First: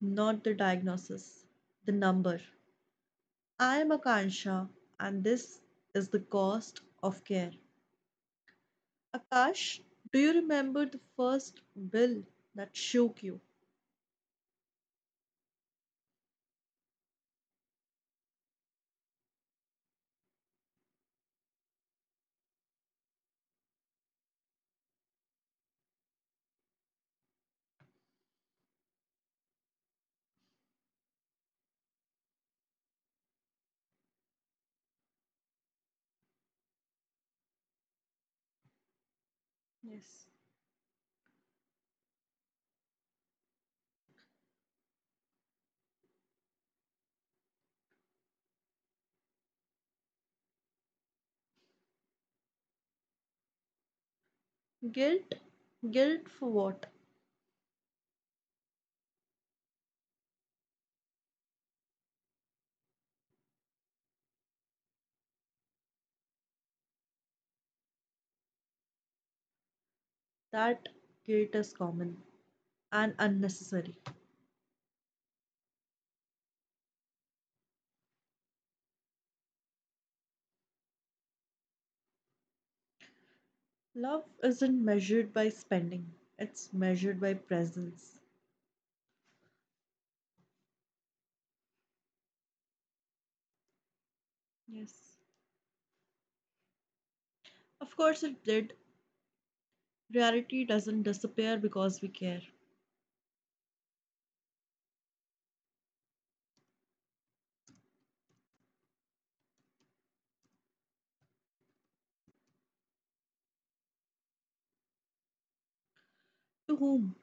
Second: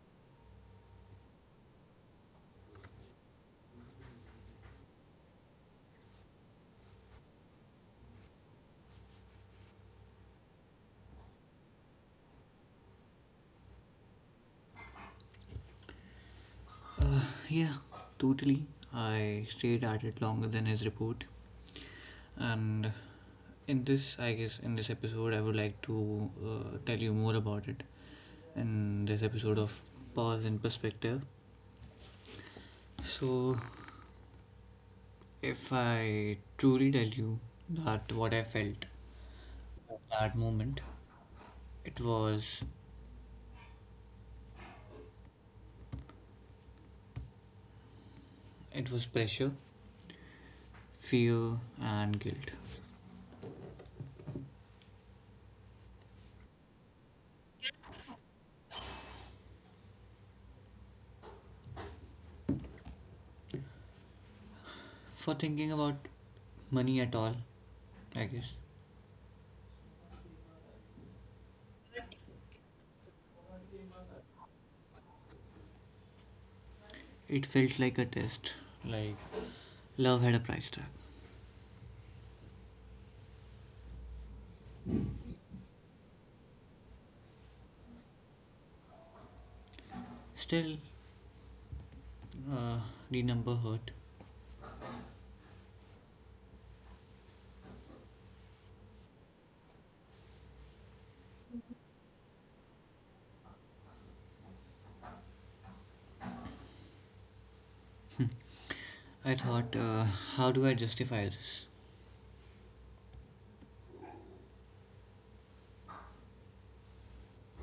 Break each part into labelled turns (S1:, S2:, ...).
S1: not the diagnosis, the number. I am Akansha and this is the cost of care. Akash, do you remember the first bill that shook you?
S2: Uh, yeah, totally. I stayed at it longer than his report. And in this episode, I would like to tell you more about it in this episode of Pause and Perspective. So, if I truly tell you that what I felt at that moment,
S1: Yes.
S2: it was it was pressure, fear, and guilt
S1: Guilt? Guilt for what?
S2: for thinking about money at all. I guess
S1: That guilt is common and unnecessary.
S2: it felt like a test, like love had a price tag.
S1: Love isn't measured by spending, it's measured by presence.
S2: Still, uh, the number hurt.
S1: Yes. Of course, it did. Reality doesn't disappear because we care.
S2: I thought, how do I justify this?
S1: To whom?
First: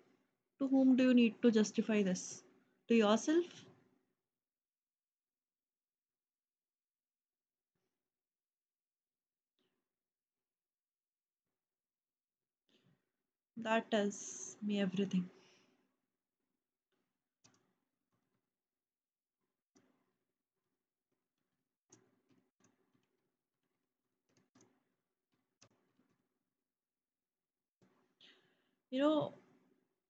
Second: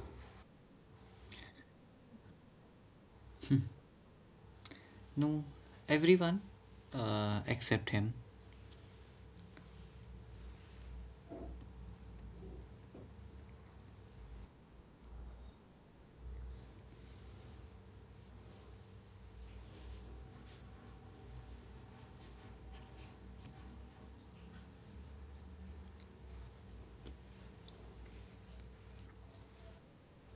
S1: To whom do you need to justify this? To yourself?
S2: No, everyone except him.
S1: That tells me everything. You know,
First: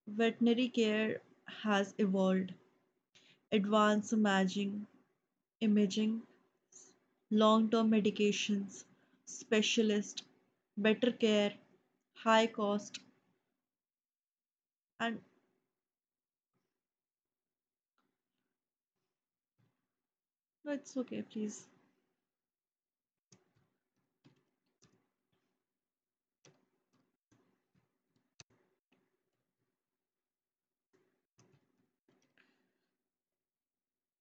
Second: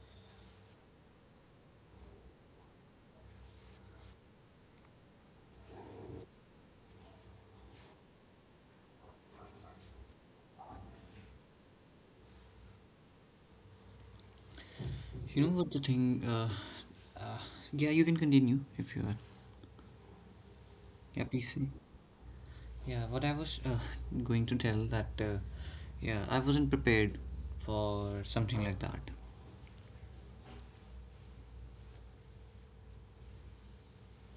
S1: veterinary care has evolved. Advanced imaging, imaging, long-term medications, specialist, better care, high cost,
S2: You know
S1: and
S2: what the thing? Uh, yeah, you can continue if you are.
S1: no,
S2: Yeah,
S1: it's
S2: please
S1: okay,
S2: say.
S1: please.
S2: Yeah, what I was going to tell that, yeah, I wasn't prepared for something like that.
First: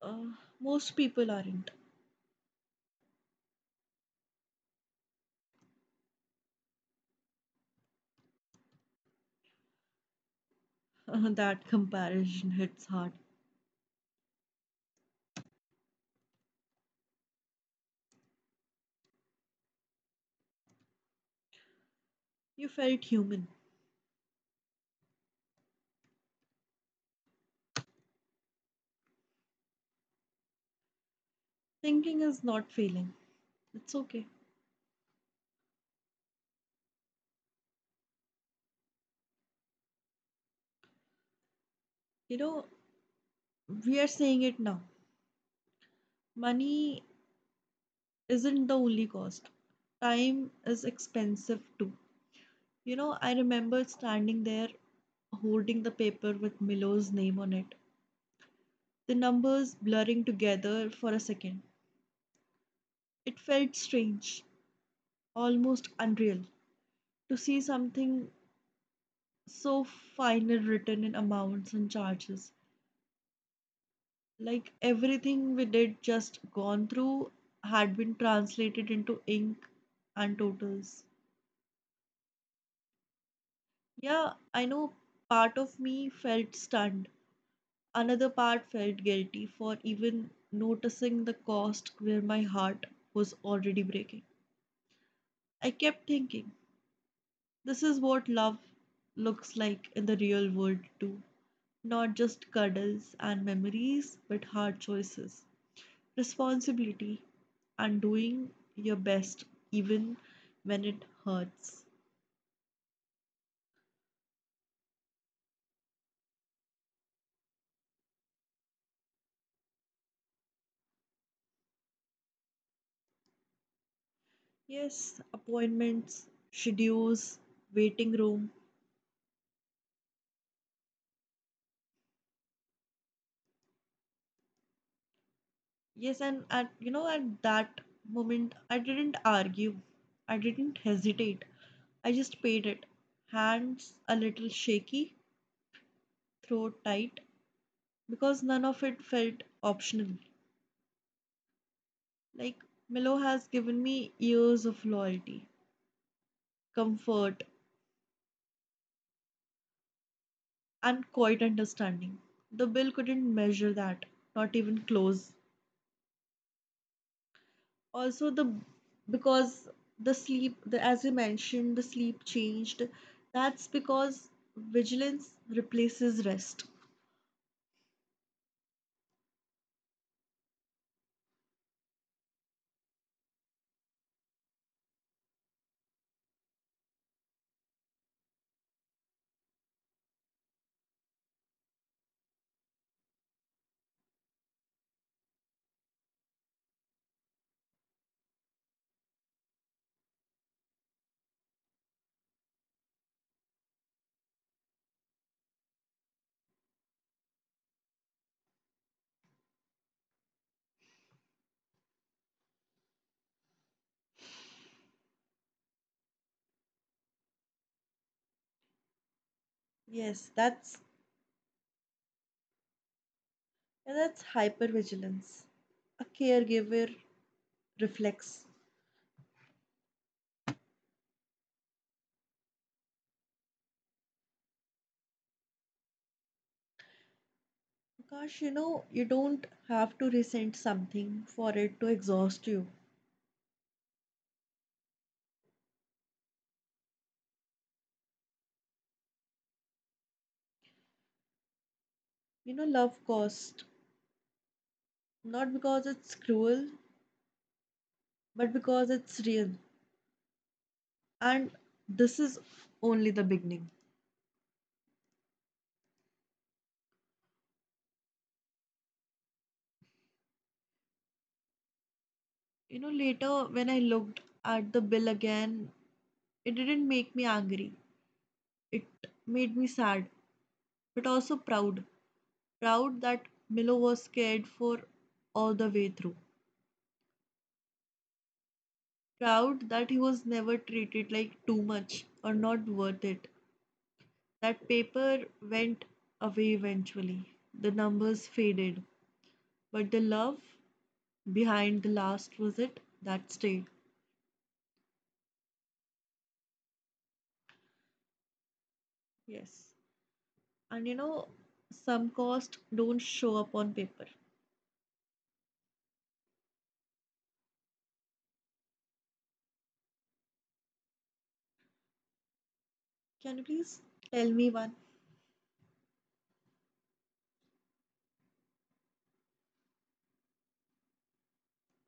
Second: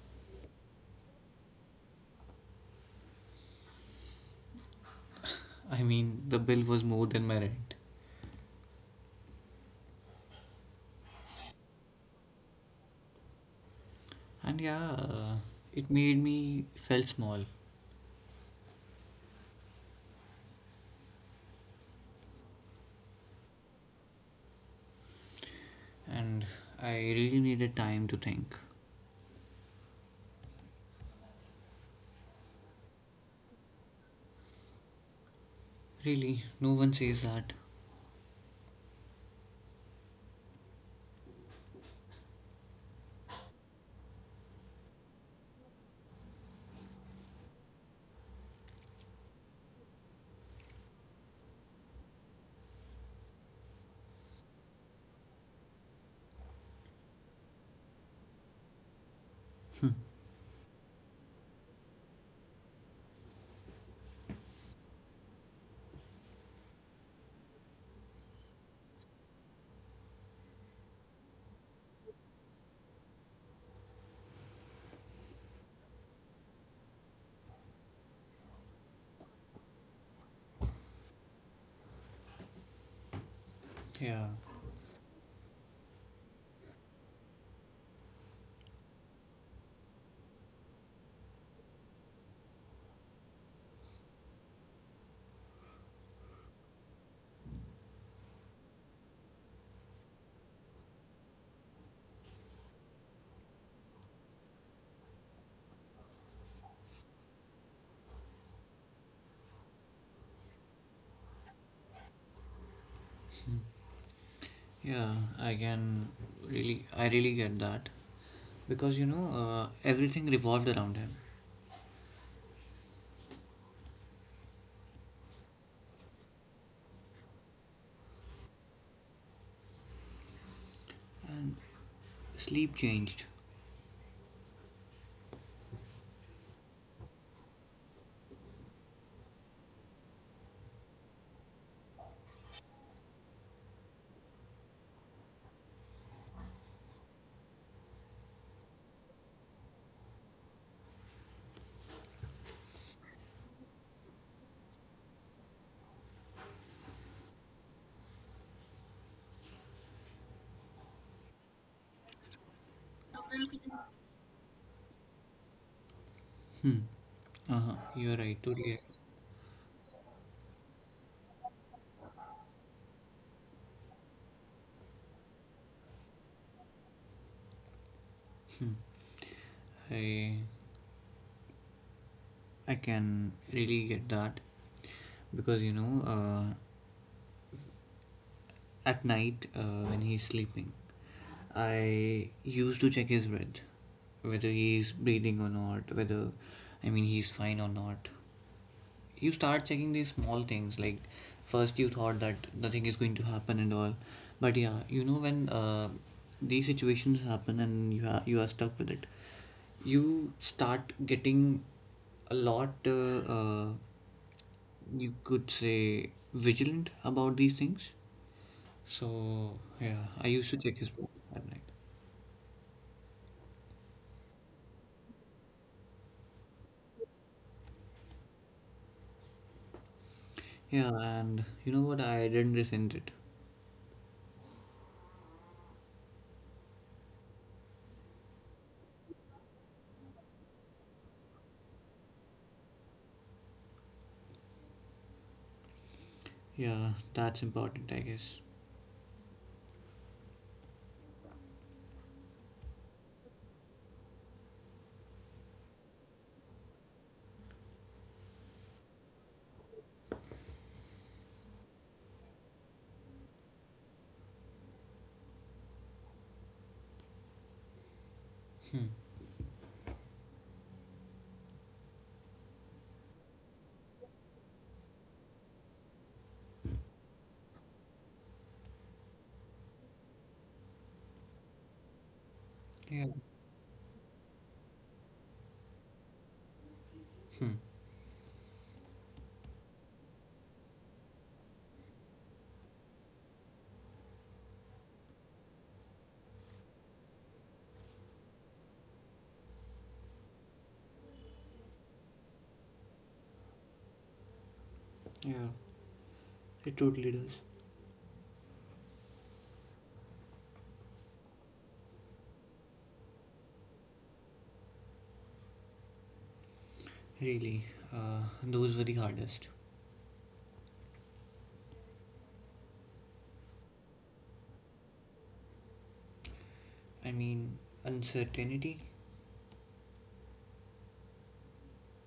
S1: Uh, Most people aren't.
S2: I mean, the bill was more than my rent.
S1: That comparison hits hard.
S2: And yeah, it made me felt small.
S1: You felt human.
S2: And I really needed time to think.
S1: Thinking is not failing. It's okay.
S2: Really, no one says that.
S1: You know, we are saying it now. Money isn't the only cost. Time is expensive too. You know, I remember standing there holding the paper with Milo's name on it, the numbers blurring together for a second. It felt strange, almost unreal, to see something so final written in amounts and charges. Like everything we did just gone through had been translated into ink and totals.
S2: Yeah,
S1: Yeah, I know part of me felt stunned. Another part felt guilty for even noticing the cost where my heart was already breaking. I kept thinking, this is what love looks like in the real world too. Not just cuddles and memories, but hard choices. Responsibility, and doing your best even when it hurts.
S2: yeah, I can really, I really get that because you know, everything revolved around him,
S1: Yes, appointments, schedules, waiting room.
S2: and sleep changed.
S1: Yes, and at you know at that moment I didn't argue. I didn't hesitate. I just paid it. Hands a little shaky, throat tight, because none of it felt optional. Like Milo has given me years of loyalty, comfort, and quite understanding. The bill couldn't measure that, not even close.
S2: Hmm. Uh huh. You're right.
S1: Also, the
S2: Totally.
S1: because the sleep, as you mentioned, the sleep changed. That's because vigilance replaces rest.
S2: I I can really get that because you know, at night, when he's sleeping, I used to check his breath, whether he's breathing or not, whether, I mean, he's fine or not. You start checking these small things, like first you thought that nothing is going to happen and all, but yeah, you know when these situations happen and you are stuck with it, you start getting a lot. You could say vigilant about these things, so yeah, I used
S1: Yes,
S2: to check his profile at night.
S1: that's hypervigilance. A caregiver reflects.
S2: Yeah, and you know what? I didn't resent it.
S1: Gosh, you know, you don't have to resent something for it to exhaust you.
S2: Yeah, that's important, I guess.
S1: You know, love cost not because it's cruel, but because it's real. And this is only the beginning. You know, later when I looked at the bill again, it didn't make me angry. It made me sad, but also proud.
S2: Yeah.
S1: Proud that Milo was cared for all the way through.
S2: Hmm.
S1: Proud that he was never treated like too much or not worth it. That paper went away eventually. The numbers faded, but the love behind the last visit that stayed.
S2: Yeah, it totally does.
S1: Yes. And you know, some costs don't show up on paper.
S2: Really, those were the hardest.
S1: Can you please tell me one?
S2: I mean, uncertainty.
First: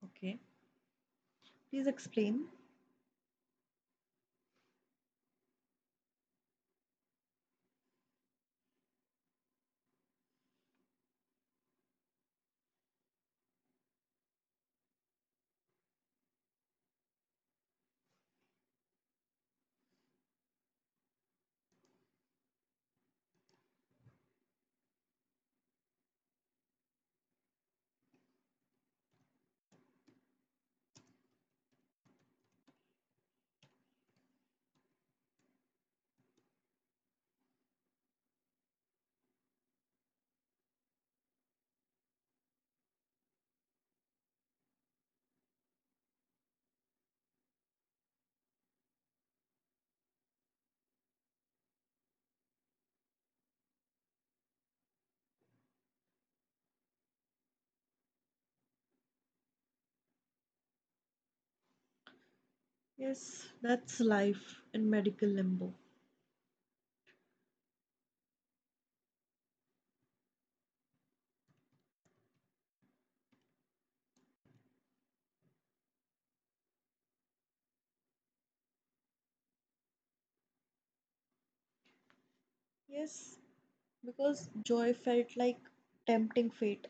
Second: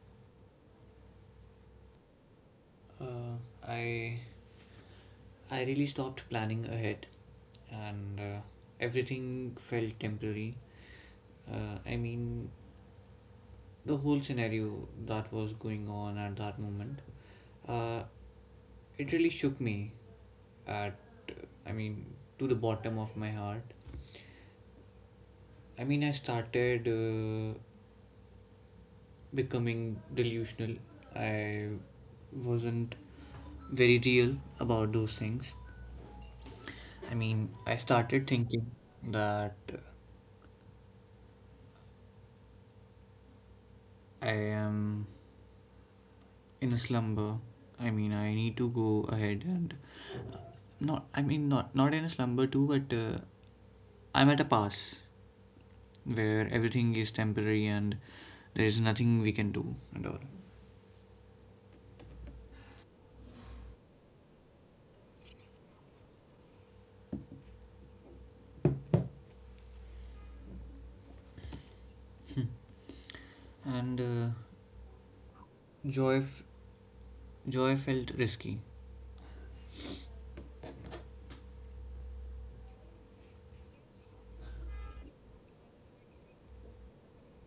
S1: Okay. Please explain.
S2: Uh, I I really stopped planning ahead, and everything felt temporary. I mean, the whole scenario that was going on at that moment. Uh, It really shook me at, I mean, to the bottom of my heart. I mean, I started becoming delusional. I wasn't very real about those things. I mean, I started thinking that I am in a slumber. I mean, I need to go ahead and uh, not. I mean, not in a slumber too, but I'm at a pass where everything is temporary and there is nothing we can do at all.
S1: Yes, that's life in medical limbo.
S2: And joy, joy felt risky.
S1: Yes, because joy felt like tempting fate.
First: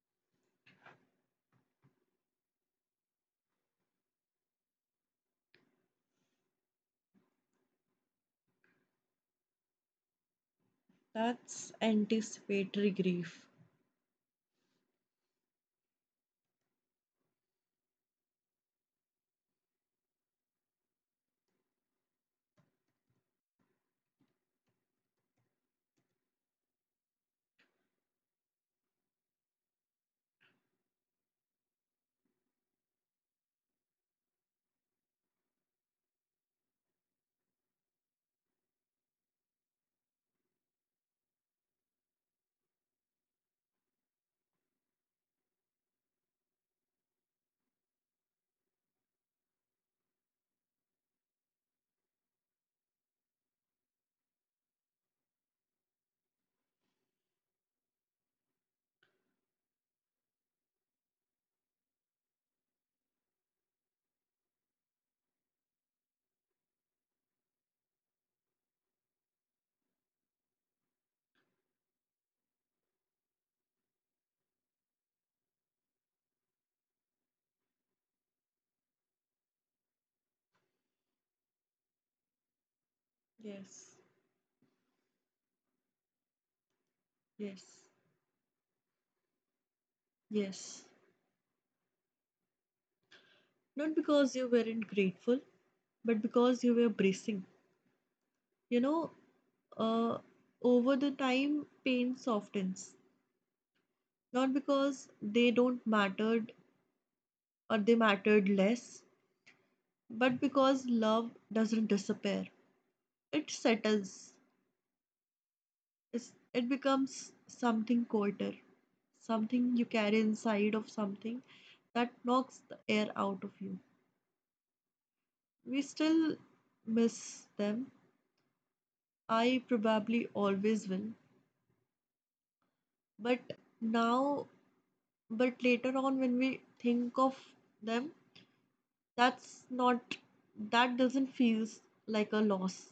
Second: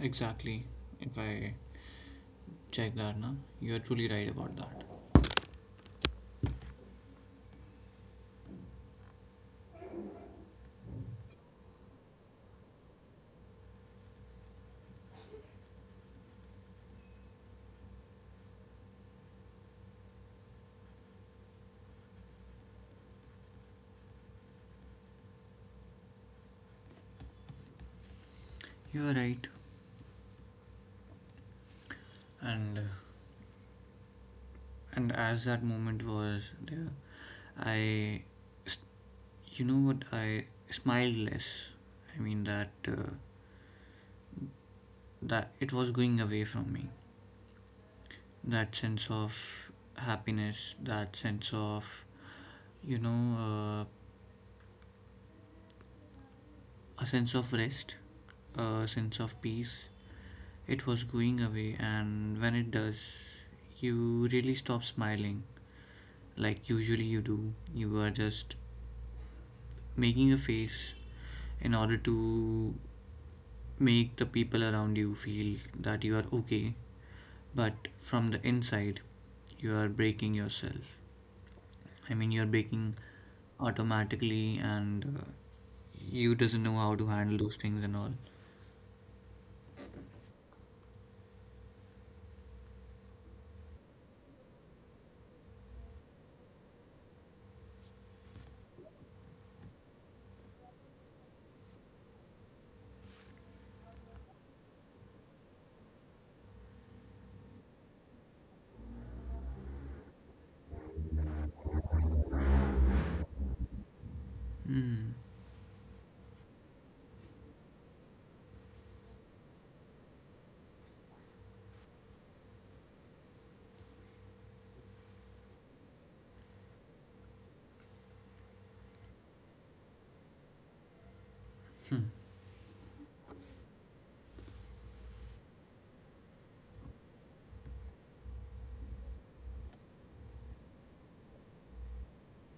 S2: Exactly. If I check that, na, you are truly right about that.
S1: That's anticipatory grief.
S2: You are right, and. And as that moment was there, I, s- you know what, I smiled less. I mean that that it was going away from me. That sense of happiness, that sense of you know a sense of rest, a sense of peace. It was going away, and when it does, you really stop smiling like usually you do. You are just making a face in order to make the people around you feel that you are okay, but from the inside, you are breaking yourself. I mean, you're breaking
S1: Yes,
S2: automatically, and you doesn't know
S1: yes,
S2: how to handle those things and all.
S1: yes. Not because you weren't grateful, but because you were bracing. You know, uh, over the time, pain softens. Not because they don't mattered or they mattered less, but because love doesn't disappear. It settles.
S2: Mm,
S1: It's, it becomes something quieter, something you carry inside of something that knocks the air out of you. We still miss them. I probably always will. But now, but later on, when we think of them, that's not, that doesn't feel like a loss.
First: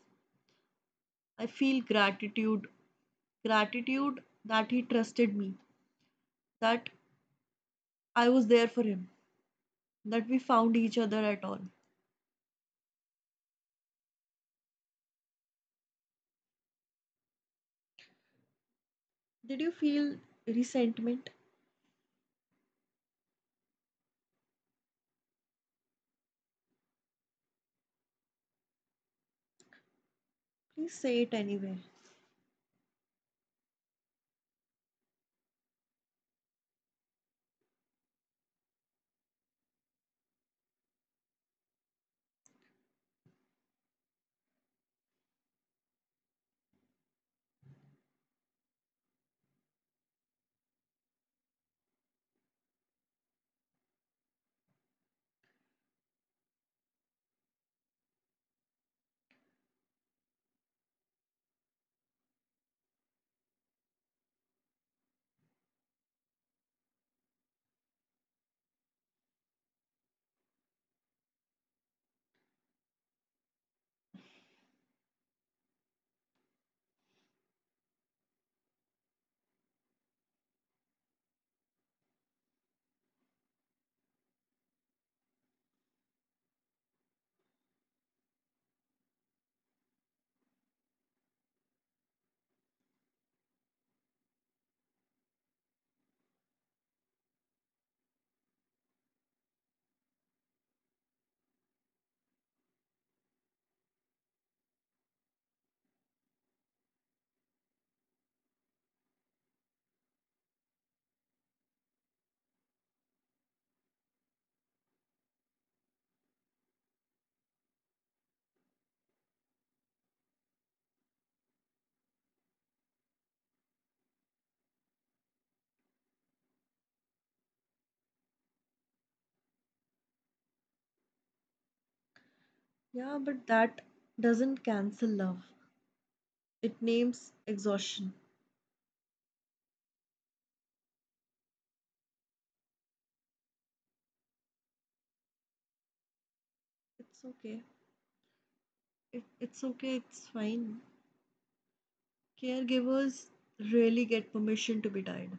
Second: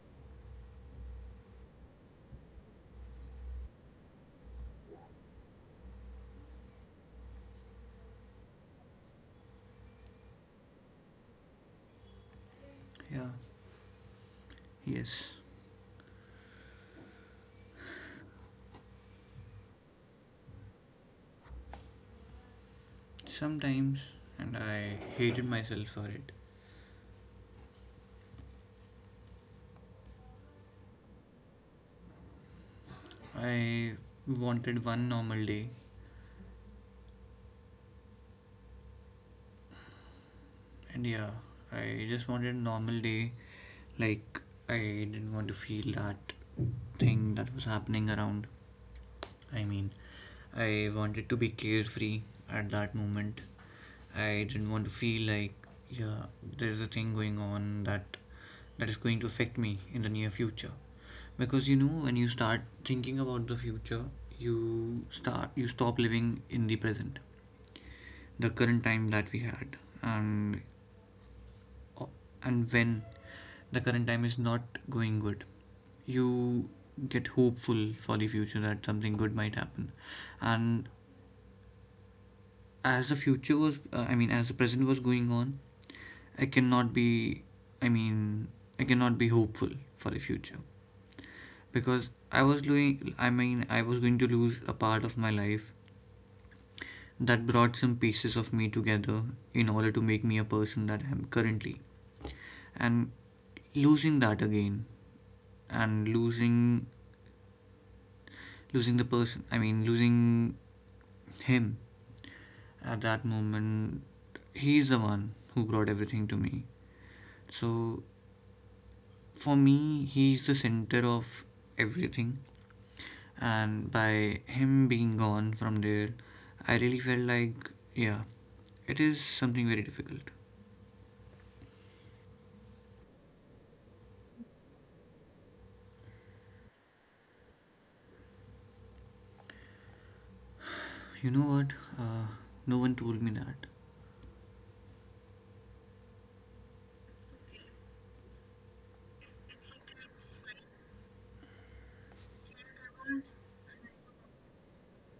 S1: I feel gratitude. Gratitude that he trusted me, that I was there for him, that we found each other at all.
S2: yeah, yes.
S1: Did you feel resentment?
S2: Sometimes, and I hated myself for it.
S1: Please say it anyway.
S2: I wanted one normal day. And yeah, I just wanted a normal day. Like, I didn't want to feel that thing that was happening around. I mean, I wanted to be carefree at that moment. I didn't want to feel like, yeah, there's a thing going on that is going to affect me in the near future. Because you know, when you start thinking about the future, you start you stop living in the present, the current time that we had, and and when the current time is not going good, you get hopeful for the future that something good might happen, and as the future was as the present was going on, i cannot be i mean I cannot be hopeful for the future, because I was doing I mean I was going to lose a part of my life that brought some pieces of me together in order to make me a person that I am currently, and losing that again, and losing losing the person I mean losing him at that moment. He's the one who brought everything to me, so for me he's the center of everything, and by him being gone from there, I really felt like, yeah, it is something very difficult.
S1: Yeah, but that doesn't cancel love. It names exhaustion.
S2: You know what? uh, no one told me that.
S1: It's okay. It's okay. It's fine. Caregivers really get permission to be tired.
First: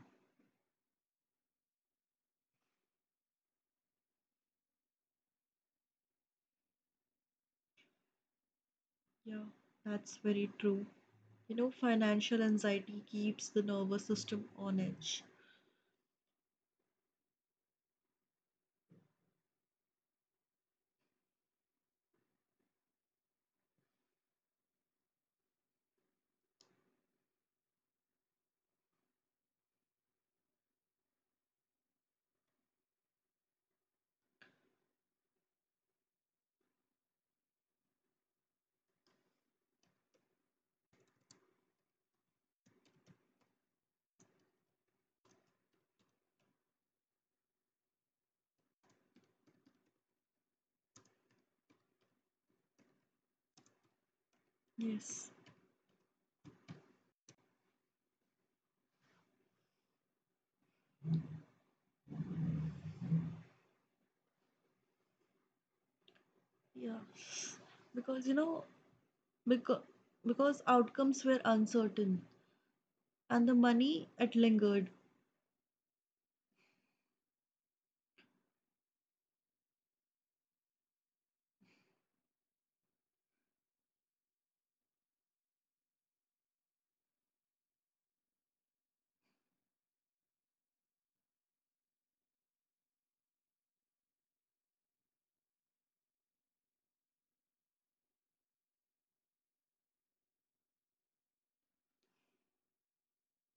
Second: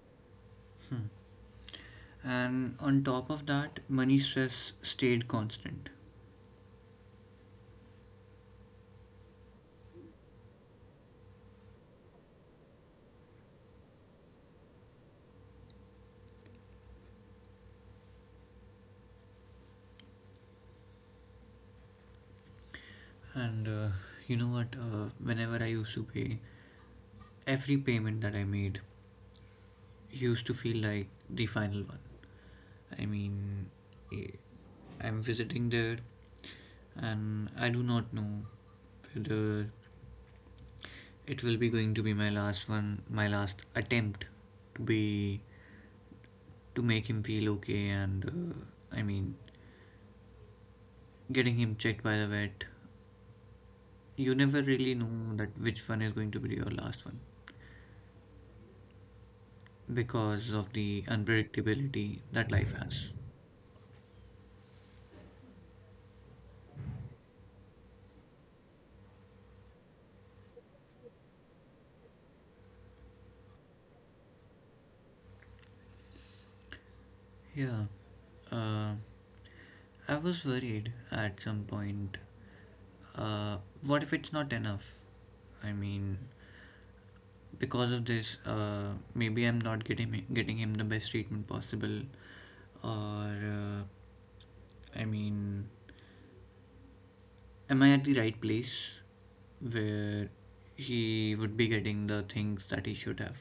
S2: And on top of that, money stress stayed constant.
S1: Yeah, that's very true. You know, financial anxiety keeps the nervous system on edge.
S2: And you know what? Whenever I used to pay, every payment that I made used to feel like the final one. I mean, eh, I'm visiting there, and I do not know whether it will be going to be my last one, my last attempt to be to make him feel okay and I mean, getting him checked by the vet. You never really
S1: Yes.
S2: know that which one is going to be your last one because of the unpredictability that life has.
S1: Yeah, because you know, because because outcomes were uncertain and the money it lingered.
S2: Yeah, uh, I was worried at some point. Uh, what if it's not enough? I mean, because of this, maybe I'm not getting him the best treatment possible, or I mean, am I at the right place where he would be getting the things that he should have?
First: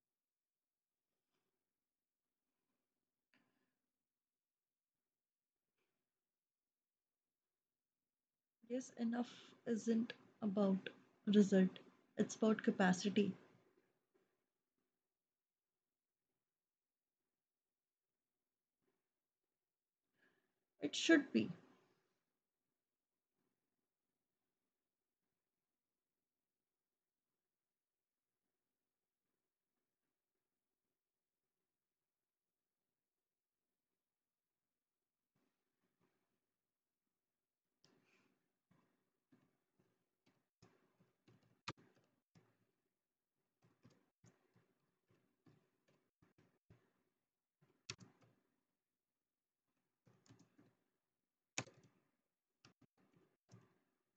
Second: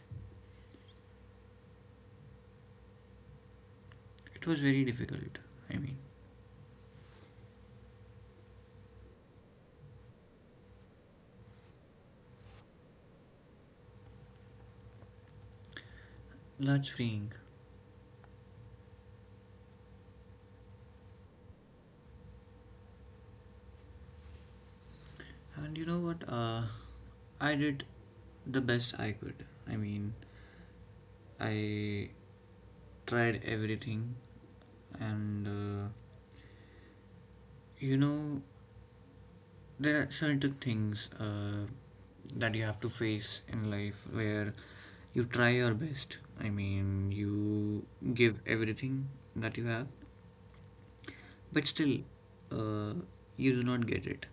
S2: It was very difficult. I mean,
S1: Yes, enough isn't about result. It's about capacity.
S2: large freeing.
S1: It should be.
S2: And you know what? I did the best I could. I mean, I tried everything, and you know, there are certain things that you have to face in life where you try your best. I mean, you give everything that you have, but still, uh, you do not get it.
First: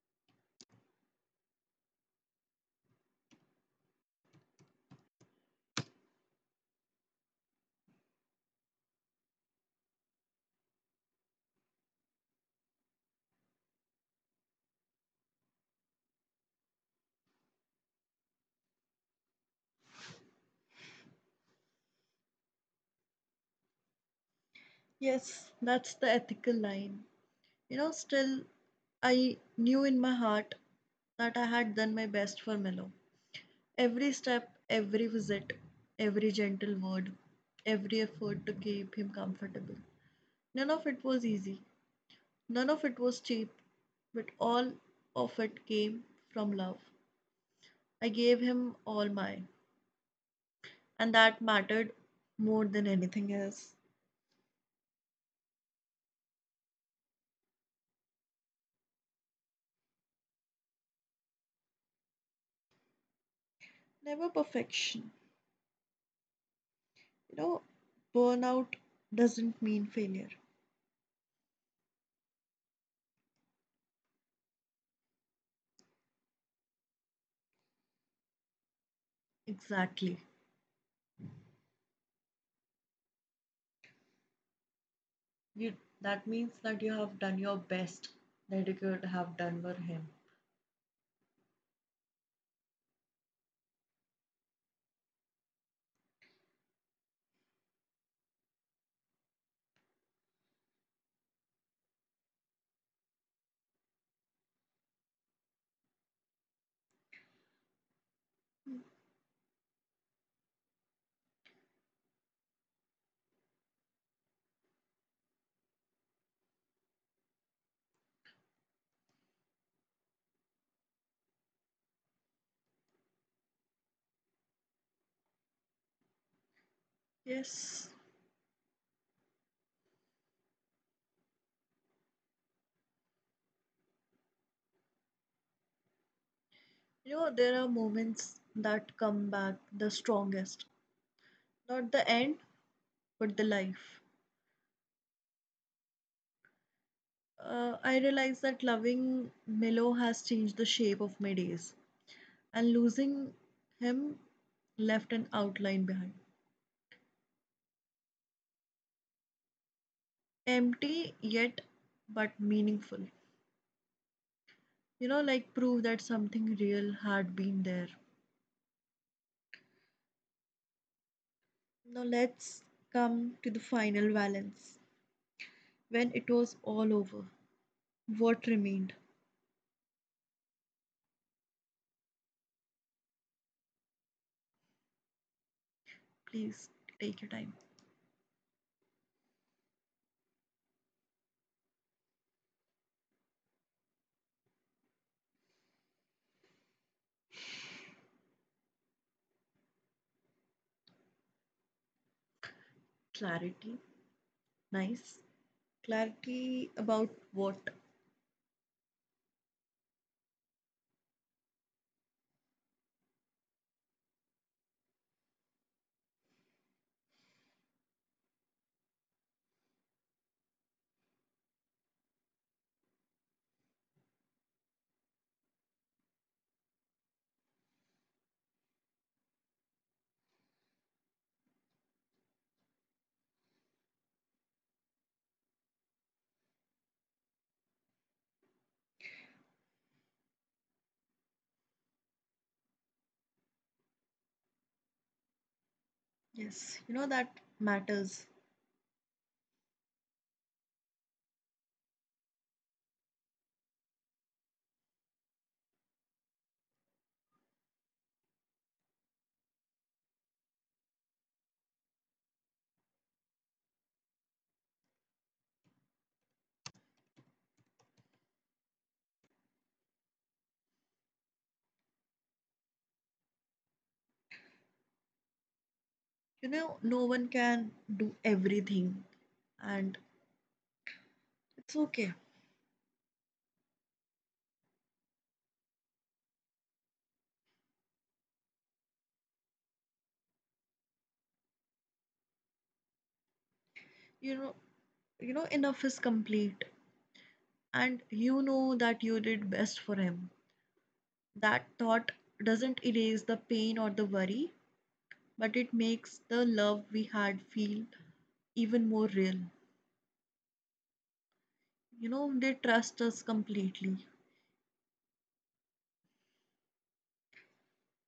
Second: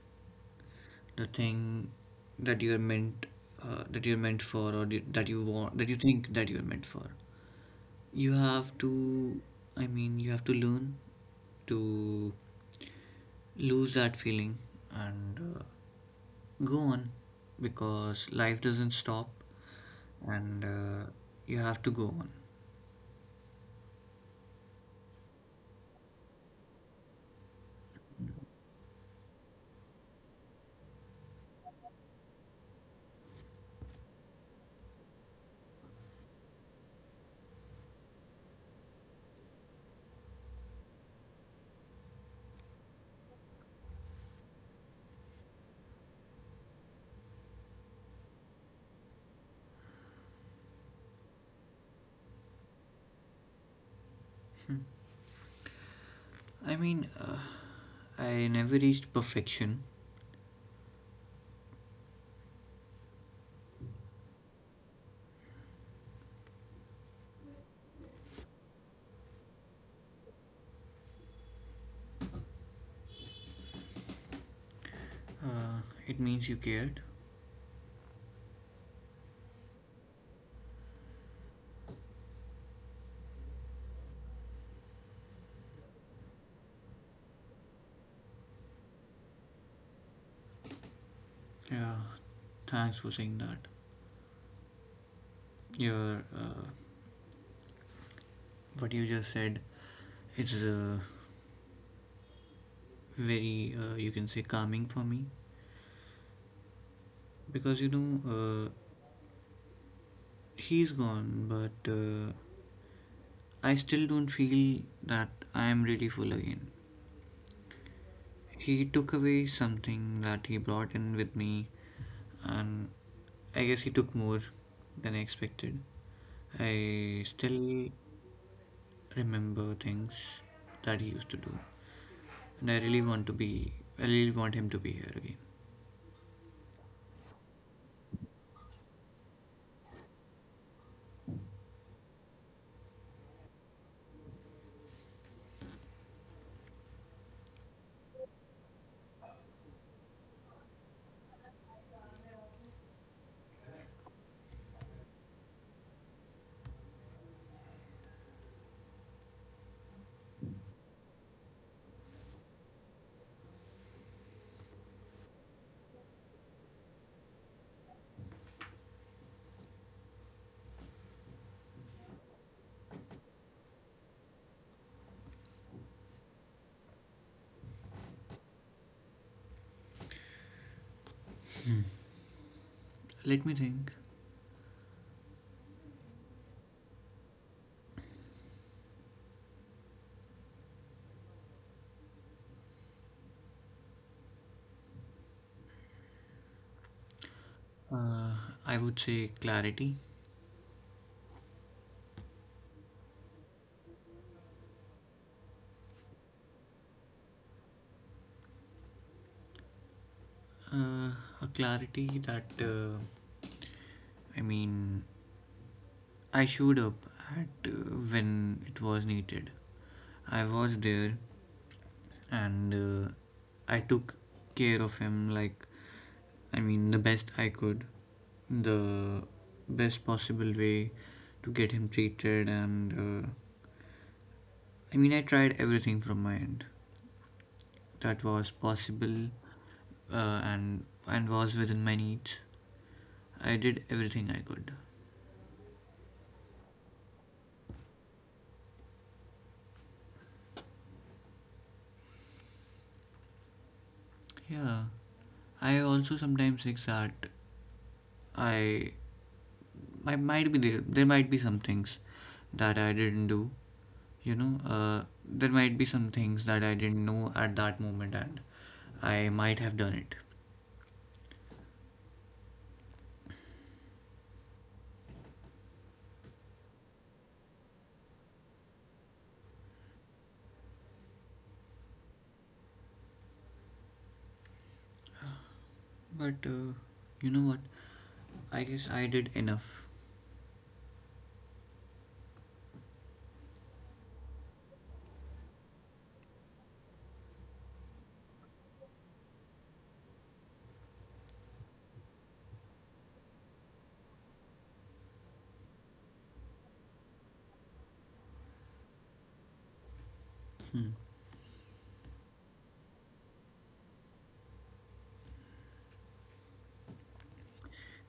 S2: The thing that you're meant that you're meant for, or that you want, that you think that you're meant for, you have to, you have to learn to lose that feeling, and go on because life doesn't stop, and you have to go on.
S1: Yes, that's the ethical line. You know, still I knew in my heart that I had done my best for Mello. Every step, every visit, every gentle word, every effort to keep him comfortable. None of it was easy, none of it was cheap, but all of it came from love. I gave him all mine, and that mattered more than anything else.
S2: I mean, I never reached perfection.
S1: Never perfection. You know, burnout doesn't mean failure.
S2: uh, it means you cared.
S1: Exactly. You, that means that you have done your best that you could have done for him.
S2: Yeah, thanks for saying that. You're What you just said is very, you can say, calming for me because you know, he's gone, but I still don't feel that I am really full again. He took away something that he brought in with me, and I guess he took more than I expected. I still
S1: Yes.
S2: remember things that he used to do, and I really want to be, I really want him to be here again.
S1: You know, there are moments that come back the strongest. Not the end, but the life. I realize that loving Milo has changed the shape of my days, and losing him left an outline behind. Empty yet but meaningful. You know, like proof that something real had been there. Now let's come to the final balance. When it was all over, what remained?
S2: Let me think.
S1: Please take your time.
S2: Uh, I would say clarity.
S1: Clarity. Nice. Clarity about what?
S2: Uh, a clarity that, I mean, I showed up at when it was needed. I was there, and I took care of him like, I mean, the best I could, the best possible way to get him treated. And I mean, I tried everything from my end that was possible, and was within my needs. I did everything I could.
S1: Yes, you know that matters.
S2: Yeah, I also sometimes think that I I might be there. There might be some things that I didn't do. You know, there might be some things that I didn't know at that moment, and I might have done it.
S1: You know no one can do everything and it's okay.
S2: But you know what? I guess I did enough.
S1: You know you know enough is complete and you know that you did best for him. That thought doesn't erase the pain or the worry, but it makes the love we had feel even more real.
S2: Hmm.
S1: You know they trust us completely.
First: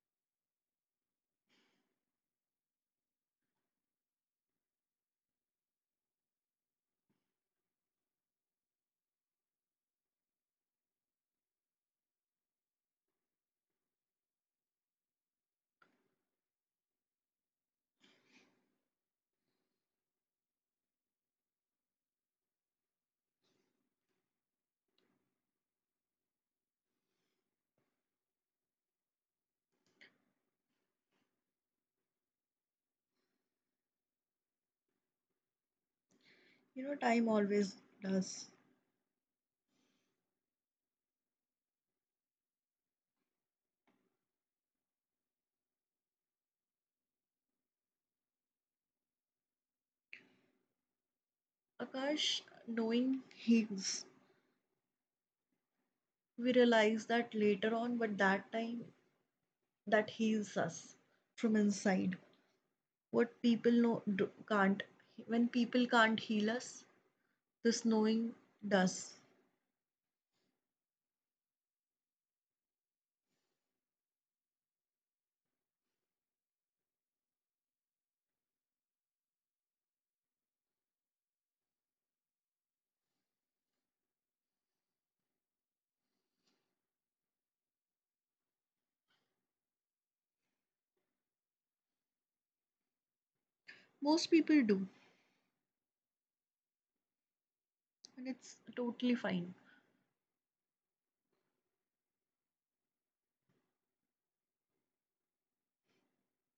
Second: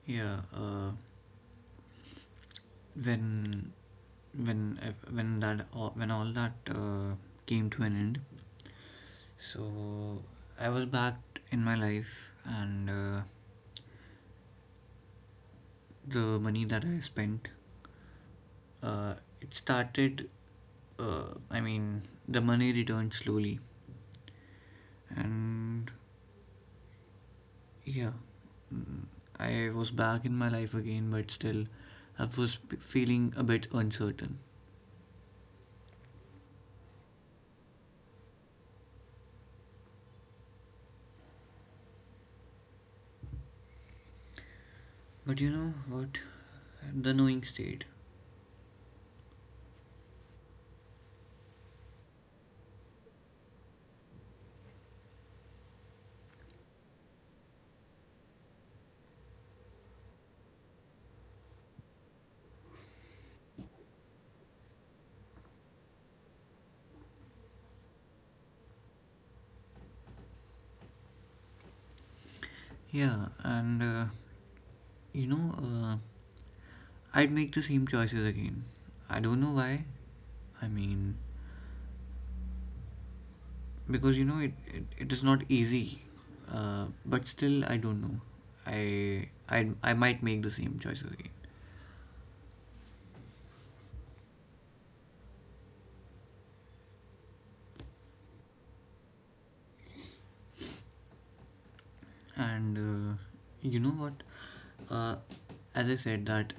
S2: Yeah. When when when that when all that came to an end, so I was back in my life, and the money that I spent. Uh, it started, I mean, the money returned slowly. And yeah, mm, I was back in my life again, but still, I was feeling a bit uncertain.
S1: You know time always does.
S2: But you know what? The knowing stayed.
S1: Akash, knowing heals. We realize that later on but that time that heals us from inside. What people know do, can't, when people can't heal us, this knowing does.
S2: Yeah, and you know, I'd make the same choices again. I don't know why. I mean, because you know it is not easy, but still I don't know, I might make the same choices again.
S1: Most people do, and it's totally fine.
S2: And you know what, uh, as I said that,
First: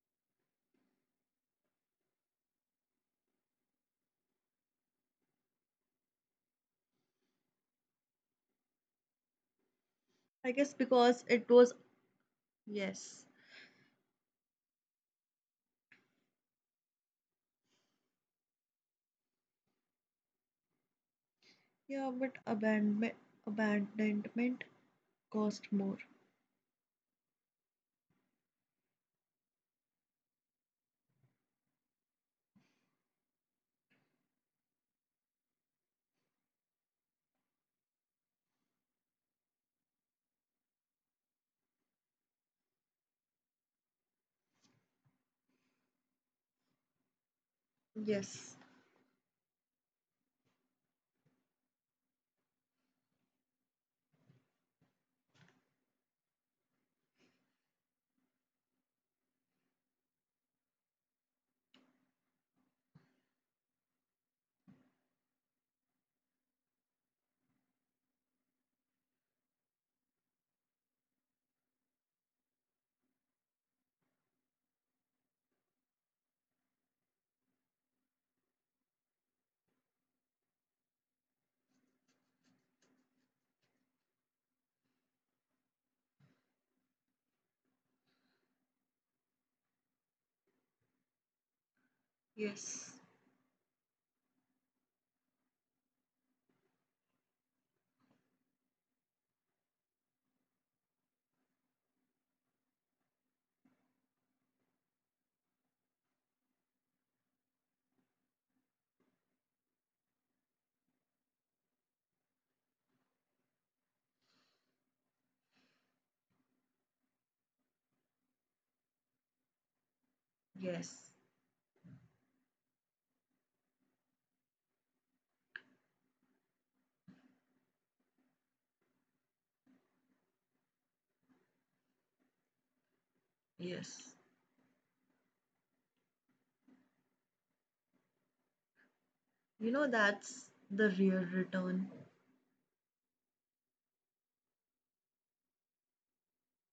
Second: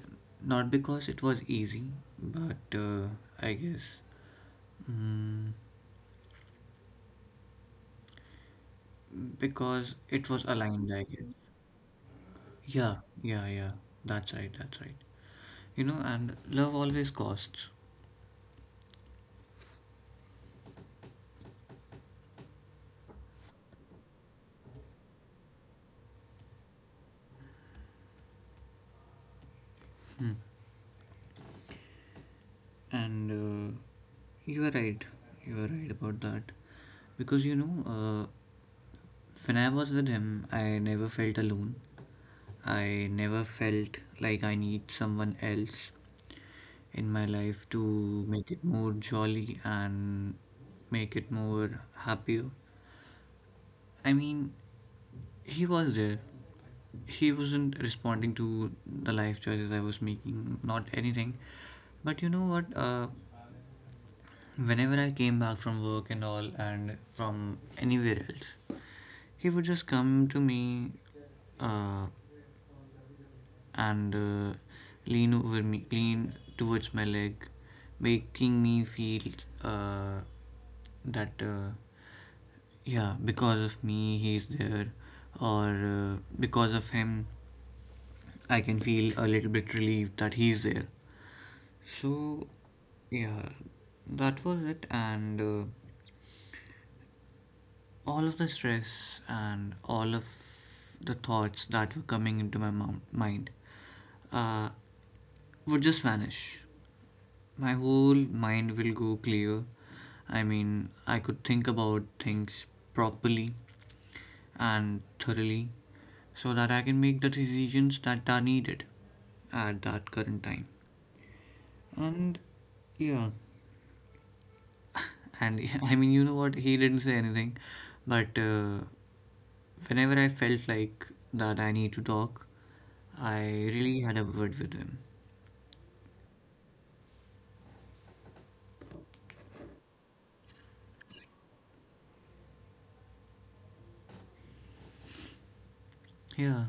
S2: not because it was easy, but I guess, mm, because
S1: I
S2: it
S1: guess
S2: was aligned,
S1: because
S2: I
S1: it
S2: guess.
S1: was
S2: yeah
S1: yes,
S2: yeah yeah That's right. You know, and love always costs.
S1: yeah, but abandonment, abandonment cost more.
S2: Hmm. And you are right, about that, because you know, when I was with him, I never felt alone. I never felt like I need someone else in my life to
S1: Yes,
S2: make it more jolly and make it more happier. I mean, he was there. He wasn't responding to the life choices I was making, not anything. But you know what? Whenever I came back from work and all, and from anywhere else, he would just come to me, uh, and lean over me, lean towards my leg, making me feel uh, that yeah, because of me he's there, or because of him I can feel a little bit relieved that he's there. So
S1: yes,
S2: yeah, that was it, and. All of the stress and all of the thoughts that were coming into my mind uh, would just vanish. My whole mind will go clear. I mean, I could think about things properly and thoroughly so that I can make the decisions that are needed at that current time.
S1: yes,
S2: And yeah, and I mean, you know what? He didn't say anything, but whenever I felt like that I need to talk, I really
S1: yes.
S2: had a word with him.
S1: You know that's the real return.
S2: Yeah,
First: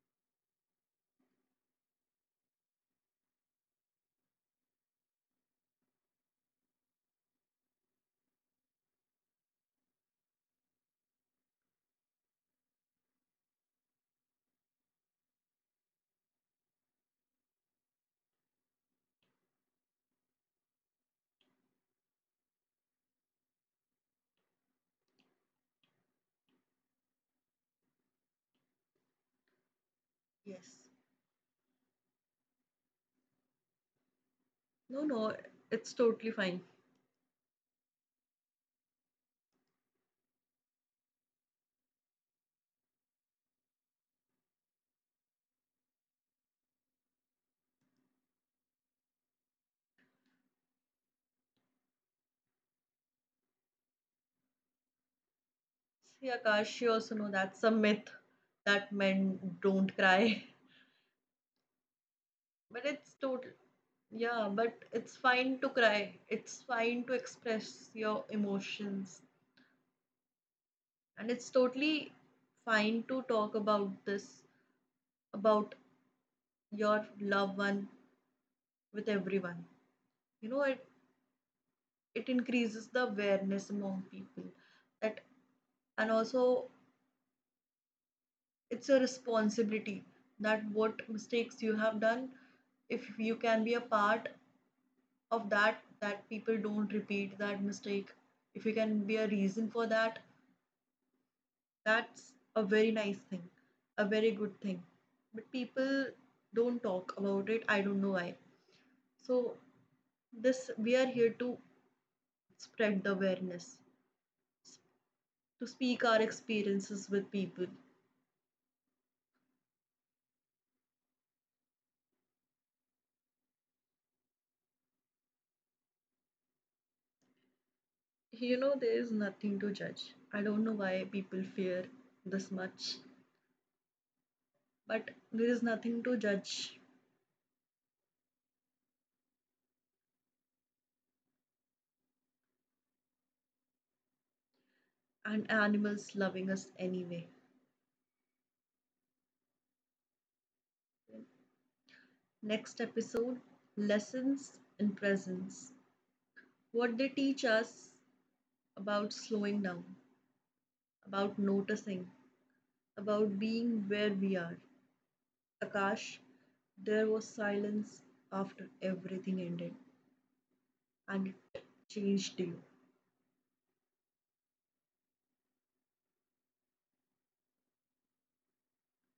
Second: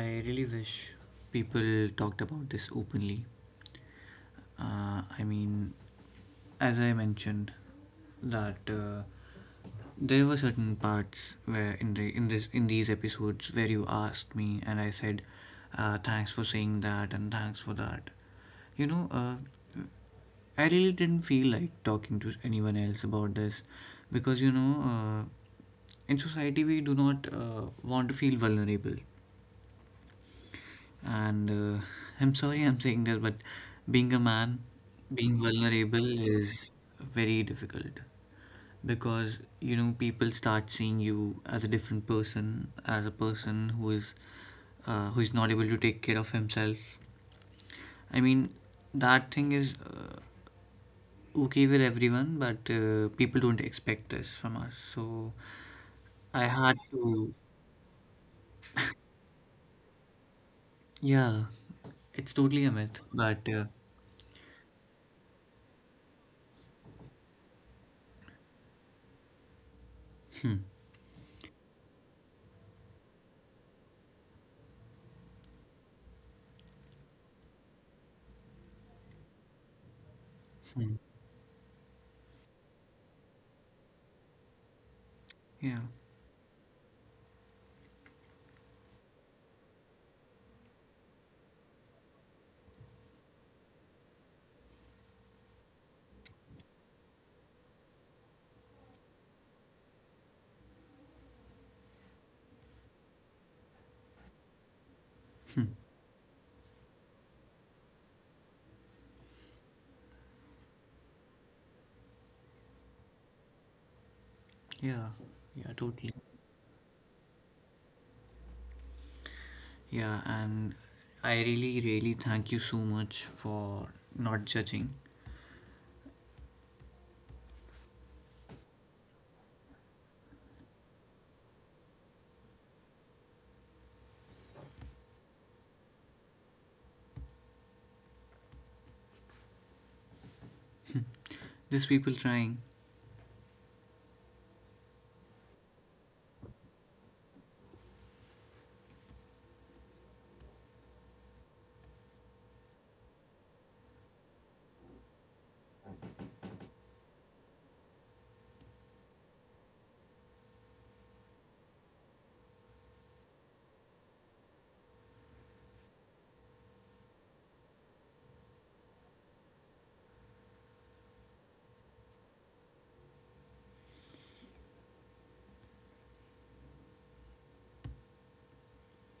S2: I really wish people talked about this openly. I mean, as I mentioned, that there were certain parts where in these episodes where you asked me and I said, "Thanks for saying that and thanks for that." You know, I really didn't feel like talking to anyone else about this because you know, in society we do not want to feel vulnerable,
S1: Yes.
S2: and I'm sorry I'm saying this, but being a man,
S1: No, no,
S2: being
S1: it's
S2: vulnerable
S1: totally fine.
S2: is very difficult because you know people start seeing you as a different person, as a person who is not able to take care of himself. I mean, that thing is okay with everyone, but people don't expect this from us. So
S1: See,
S2: I had
S1: Akash, you also know
S2: to,
S1: that's a myth that men don't cry.
S2: yeah, it's totally a
S1: But
S2: myth,
S1: it's
S2: but
S1: total, yeah, but it's fine to cry. It's fine to express your emotions. And it's totally fine to talk about this, about your loved one with everyone. You know, it increases the awareness among people that,
S2: yeah.
S1: and also it's a responsibility that what mistakes you have done, if you can be a part of that that people don't repeat that mistake, if you can be a reason for that, that's a very nice thing, a very good thing, but people don't talk about it. I don't know why. So this we are here to spread the awareness,
S2: Yeah, yeah,
S1: to speak
S2: totally.
S1: our experiences with people.
S2: Yeah, and I really, really thank you so much for not judging.
S1: You know there is nothing to judge. I don't know why people fear this much but there is nothing to judge.
S2: There's people trying.
S1: And animals loving us anyway. Next episode: Lessons in Presence. What they teach us about slowing down, about noticing, about being where we are. Akash, there was silence after everything ended, and it changed you.